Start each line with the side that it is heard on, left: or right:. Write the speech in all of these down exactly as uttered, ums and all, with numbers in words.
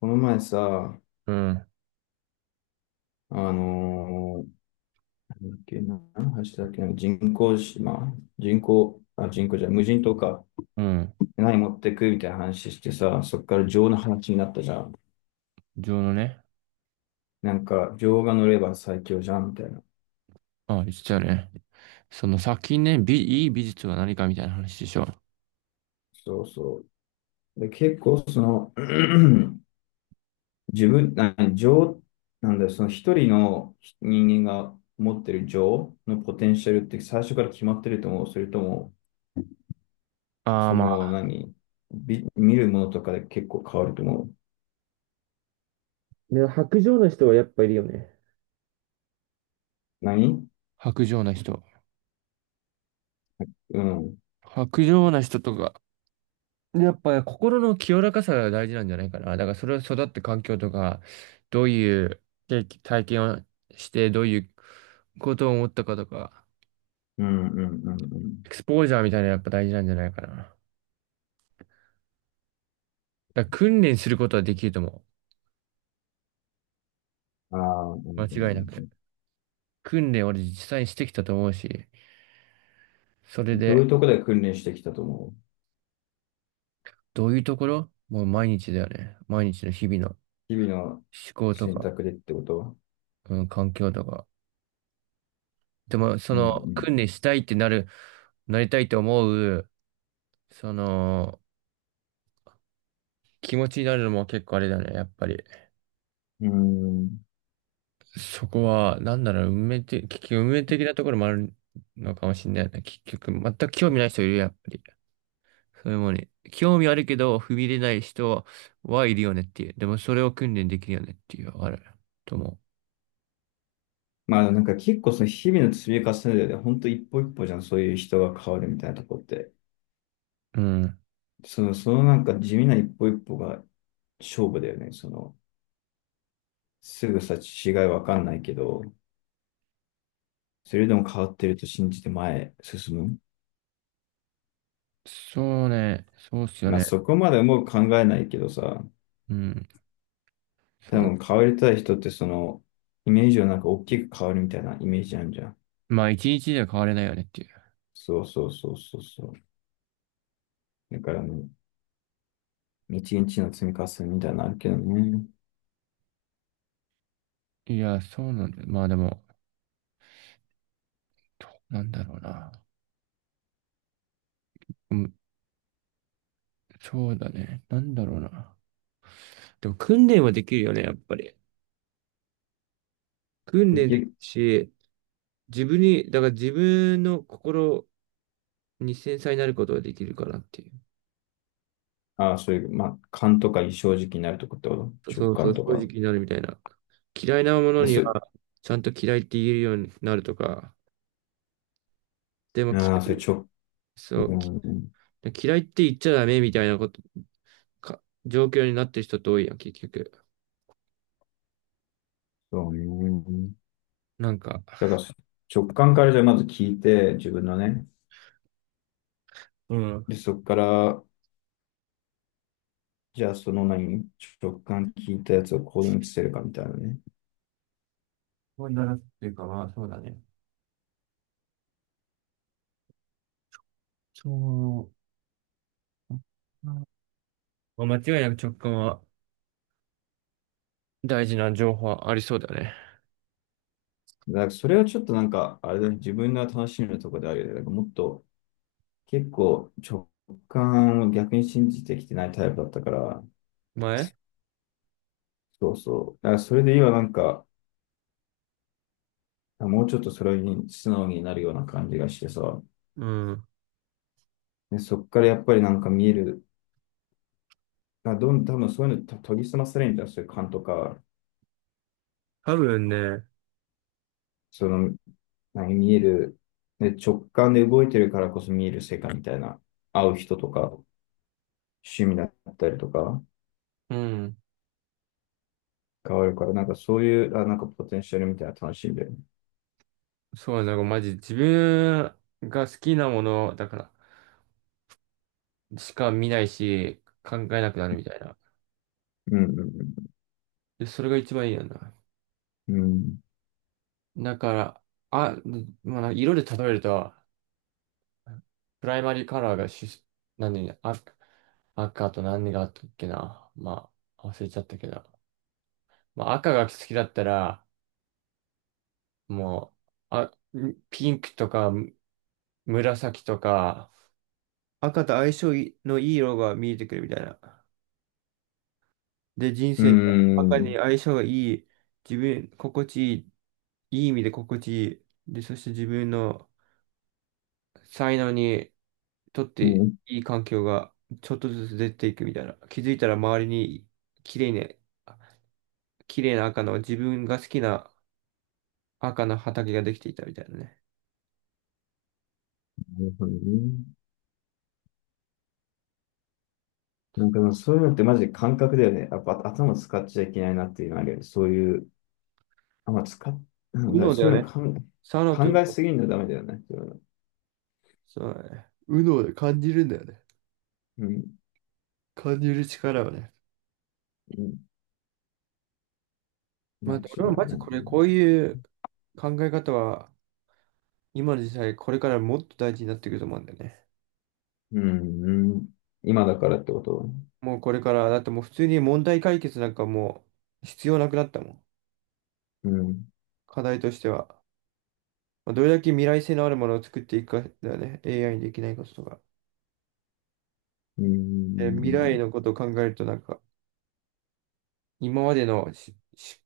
left: この前さ、
right: うん、
left: あのーなんだっけな、何の話だっけな、人工島、人工、あ、人工じゃない、無人島か。
right: うん。
left: 何持ってくみたいな話してさ、そっから情の話になったじゃん。
right: 情のね。
left: なんか、情が乗れば最強じゃん、みたいな。
right: あ、言っちゃうね。その先ね、美、いい美術は何かみたいな話でしょ。
left: そうそう。で、結構、その、自分、な、情、なんだよ、その一人の人間が持ってる情のポテンシャルって最初から決まってると思う。それとも、
right: ああ、
left: そ
right: ま
left: の、
right: あ、
left: 何、び見るものとかで結構変わると思う。
right: でも白状な人はやっぱいるよね。
left: 何？
right: 薄情な人。
left: うん。
right: 薄情な人とか、やっぱり心の清らかさが大事なんじゃないかな。だからそれは育った環境とか、どういう経験体験をして、どういうことを思ったかとか、
left: うんうんうん
right: エクスポージャーみたいなのやっぱ大事なんじゃないかな。だから訓練することはできると思
left: うん。ああ、うんう
right: う。
left: ん
right: 間違いな
left: う
right: く。
left: ん。
right: 訓練俺実際にしてきたと思うし。それ
left: どう
right: で、
left: いうところで訓練してきたと思う？
right: どういうところもう毎日だよね。毎日の日々の
left: 日々の
right: 思考と
left: 選
right: か、
left: 択でってこと？は
right: うん、環境とか。でも、そ
left: う
right: の、
left: ん
right: 訓練したいってなる、なりたいと思う、その、気持ちになるのも結構あれだね、やっぱり。
left: うん。うん。
right: そこは、なんだろう、運命的、結局運命的なところもあるのかもしれないね。結局、全く興味ない人いるよ、やっぱり。そういうものに。興味あるけど、踏み入れない人はいるよねっていう。でも、それを訓練できるよねっていう、あると思
left: まあなんか結構その日々の積み重ねでね、本当一歩一歩じゃん、そういう人が変わるみたいなとこって。
right: う。うん。
left: その、そのなんか地味な一歩一歩が勝負だよね。その、すぐさ違いわかんないけど、それでも変わってると信じて前へ進む。
right: そうね。そうっすよ
left: まあ
right: ね。
left: そこまでもう考えないけどさ、
right: うん。そ
left: 多
right: の、
left: 分変わりたい人ってその、イメージをなんか大きく変わるみたいなイメージあるじゃん。
right: まあ、一日では変われないよねってい
left: そうそうそうそうそう。だから日う、一日の積み重ねみたいなのあるけどね。
right: う。いや、そうなんだよ。まあでも、どうなんだろうな。うん、そうだね。なんだろうな。でも訓練はできるよね、やっぱり。訓
left: で
right: 練
left: き
right: できる
left: る。
right: し、自分に、だから自分の心に繊細になることができるかなっていう。
left: ああ、そういう、まあ、感とか異常時期になるとこってこと
right: そ
left: 直
right: うそ
left: 感
right: う、正
left: と
right: 直
left: か。
right: になるみたいな。嫌いなもの
left: あ、
right: に
left: そあ
right: は、ちゃんと嫌いって言えるようになるとか、でも
left: ーそ
right: 嫌
left: れ
right: い、
left: 直、
right: そう、き
left: うん、
right: 嫌いって言っちゃダメみたいなことか状況になってる人って多いやん、結局。
left: そうね。
right: なんか、
left: だからそ直感からじゃあまず聞いて、自分のね。
right: うん。
left: で、そこから、じゃあその何、直感聞いたやつを行動に移せるかみたいなね。
right: そうだなっていうか、まあ、そうだね。そう。まあ間違いなく直感は大事な情報はありそうだね。
left: なんかそれはちょっとなんか、あれだね、自分の楽しみのところであるよね。なんかもっと結構直感を逆に信じてきてないタイプだったから、
right: 前
left: そうそう。だからそれで今なんか、もうちょっとそれに素直になるような感じがしてさ、
right: うん。
left: で、そっからやっぱりなんか見える、あ、どん、多分そういうのと研ぎ澄まされるんじゃん、そういう感とか、
right: 多分ね、
left: その、何、見える、で、直感で動いてるからこそ見える世界みたいな、会う人とか、趣味だったりとか、
right: うん。
left: 変わるから、なんかそういう、あ、なんかポテンシャルみたいなの楽しいんで、
right: そうなんかマジ自分が好きなものだからしか見ないし考えなくなるみたいな。
left: うん、
right: で、それが一番いいよな。
left: うん、うん。
right: だから、あ、まあ、色で例えると、プライマリーカラーがし、何、赤、赤と何があったっけな。まあ、忘れちゃったけど。まあ、赤が好きだったら、もう、あ、ピンクとか紫とか、赤と相性のいい色が見えてくるみたいな。で、人
left: う
right: 生に
left: ん、
right: 赤
left: う
right: に
left: ん、
right: 相性がいい、自分、心地いい、いい意味で心地いい。で、そして自分の才能にとっ
left: う
right: て
left: ん、
right: いい環境がちょっとずつ出ていくみたいな。気づいたら周りに綺麗ね、綺麗な赤の自分が好きな赤の畑ができていたみたいなね。
left: なるほどね。なんかでもそういうのってマジで感覚だよね。やっぱ頭使っちゃいけないなっていうのあるよね。そういう、あ、まあ、使っ、なん
right: 右
left: だろう、
right: 脳だ
left: そ
right: よ
left: ういう
right: ね。
left: の考
right: 左脳と
left: え、考
right: 右
left: え
right: 脳、
left: すぎるのダメだよね。そういうの、
right: そうだね。右脳で感じるんだよね。
left: うん、
right: 感じる力をね。
left: うん、
right: ま
left: 間
right: あ、
left: 違
right: 俺
left: い
right: はマ
left: な
right: ジ
left: い。
right: これ、こういう考え方は今の時代これからもっと大事になってくると思うんだよね。
left: うん、うん、今だからってこと、
right: もうこれから、だってもう普通に問題解決なんかもう必要なくなったもん。
left: うん、
right: 課題としては。まあ、どれだけ未来性のあるものを作っていくかだよね。エーアイ にできないこととか。
left: う
right: えー未来
left: ん、
right: のことを考えると、なんか、今までのしし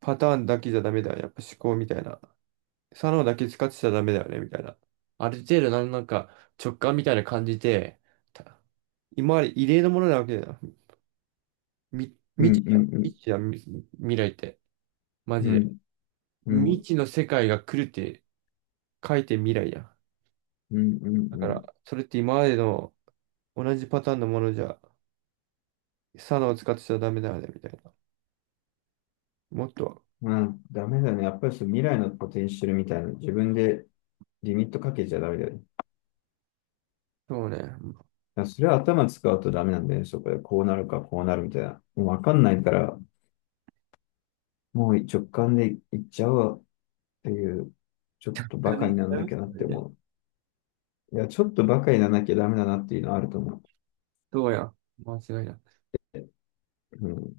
right: パターンだけじゃダメだよね。やっぱ思考みたいな。左脳だけ使ってちゃダメだよね、みたいな。ある程度なん、なんか直感みたいな感じで、た今まで異例のものなわけだよ。み、
left: うん、
right: 未知
left: う
right: じゃん。
left: ん、うん、
right: 未知じゃん、み未来って。マ
left: う
right: ジで。
left: ん、うん、う
right: 未
left: ん、
right: 知の世界が来るって書いて未来やん。
left: うん、うん、う
right: だ
left: ん、う
right: か
left: ん、
right: ら、それって今までの同じパターンのものじゃサナを使ってちゃダメだよね、みたいな。もっと、
left: まあ、ダメだね。やっぱりその未来のポテンシャルみたいな、自分でリミットかけちゃダメだよね。
right: そうね。
left: だからそれは頭使うとダメなんだよね。そこでこうなるかこうなるみたいな。もうわかんないから、もう直感でいっちゃおうっていう、ちょっとバカ
right: み
left: になら
right: たい
left: なきゃなって
right: な。
left: 思う。いや、ちょっとバカにならなきゃダメだなっていうのはあると思
right: そうやん。間違いない。
left: う。うん。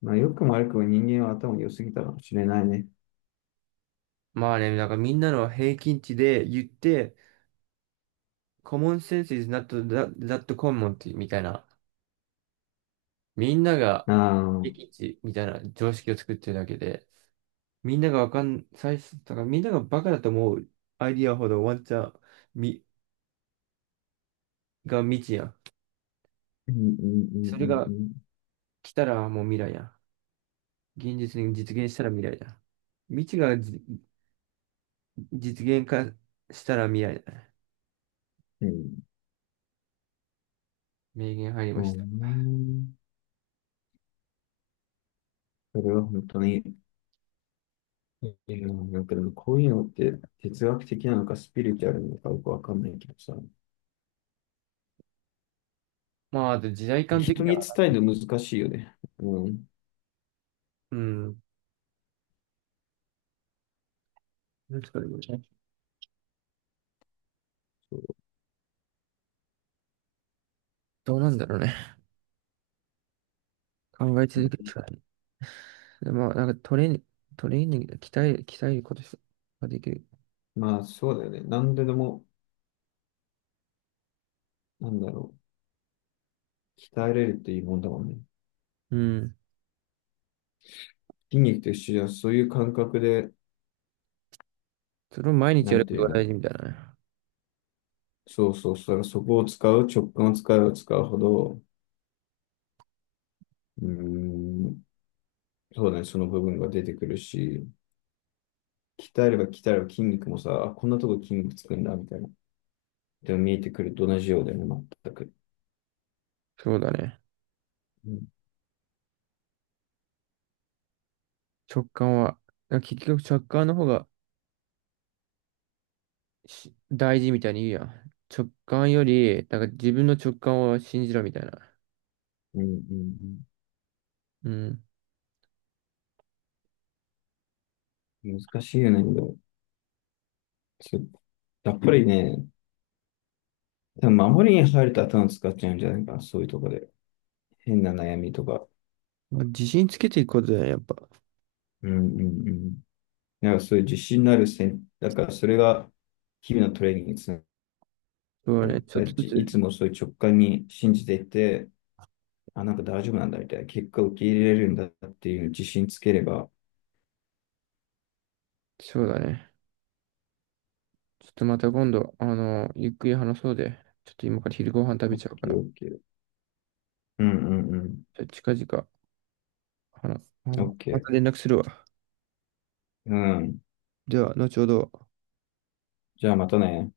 left: まあ、良くも悪くも人間は頭良すぎたかもしれないね。
right: まあね、なんかみんなの平均値で言って、common sense is not that, that common みたいな。みんなが
left: ああ、う
right: 平
left: ん
right: 均値みたいな常識を作ってるだけで、みんながわかん、最初、だからみんながバカだと思うアイディアほどワンチャンみが未知やん。
left: うんう
right: それ
left: ん
right: が
left: うん
right: 来たらもう未来やん。現実に実現したら未来だ。未知がじ実現化したら未来だね。
left: うん。うん。
right: 名言入り
left: う
right: ました。
left: ね、それは本当に、いや、なんかでもこういうのって哲学的なのかスピリチュアルなのかよくわかんないけどさ、
right: まあ、あと時代感的に
left: 人に
right: は、
left: 伝えるの難しいよね。うん。
right: うん。なんですかね、これね
left: そう。
right: どうなんだろうね。考え続けるしかない。でまあ、なんかトレーニング、トレーニングで鍛える、鍛えることができる。
left: まあそうだよね。何ででも、なんだろう、鍛えれるっていいもんだもんね。
right: うん。
left: 筋肉と一緒じゃ、そういう感覚で、
right: それを毎日
left: な
right: やる
left: んて
right: こ
left: い
right: と
left: う
right: が
left: の、
right: 大事みたいなね。
left: そうそうそう、そこを使う、直感を使えば使うほど、うーん、そうだね、その部分が出てくるし、鍛えれば鍛えれば筋肉もさ、あこんなとこ筋肉つくんだ、みたいな。でも見えてくると同じようだよね、全く。
right: そうだね。
left: うん
right: 直感は、なんか結局直感の方がし大事みたいに言うやん。直感より、なんか自分の直感を信じろみたいな。
left: うんうん。
right: うん。
left: 難しいよね。でもそうやっぱりね、多分守りに入ると頭使っちゃうんじゃないかな、そういうとこで。変な悩みとか。
right: まあ、自信つけていくことだね、やっぱ。
left: うんうんうん。なんかそういう自信のある戦、だからそれが日々のトレーニングにつな
right: そうだね。ちょっ
left: が
right: と
left: り、い
right: ず
left: つもそういう直感に信じていて、あ、なんか大丈夫なんだみたいな、結果を受け入れれるんだっていう自信つければ、
right: つ、そうだね。ちょっとまた今度、あの、ゆっくり話そうで。ちょっと今から昼ご飯食べ
left: OK、
right: ちゃう
left: ケ
right: か
left: ー
right: ら。
left: オッケーうんうんうん。
right: じゃあ近々、あの、あ
left: オ
right: の、
left: ッケ
right: ま
left: ー。
right: た連絡するわ。
left: うん。
right: では、後ほど。
left: じゃあまたね。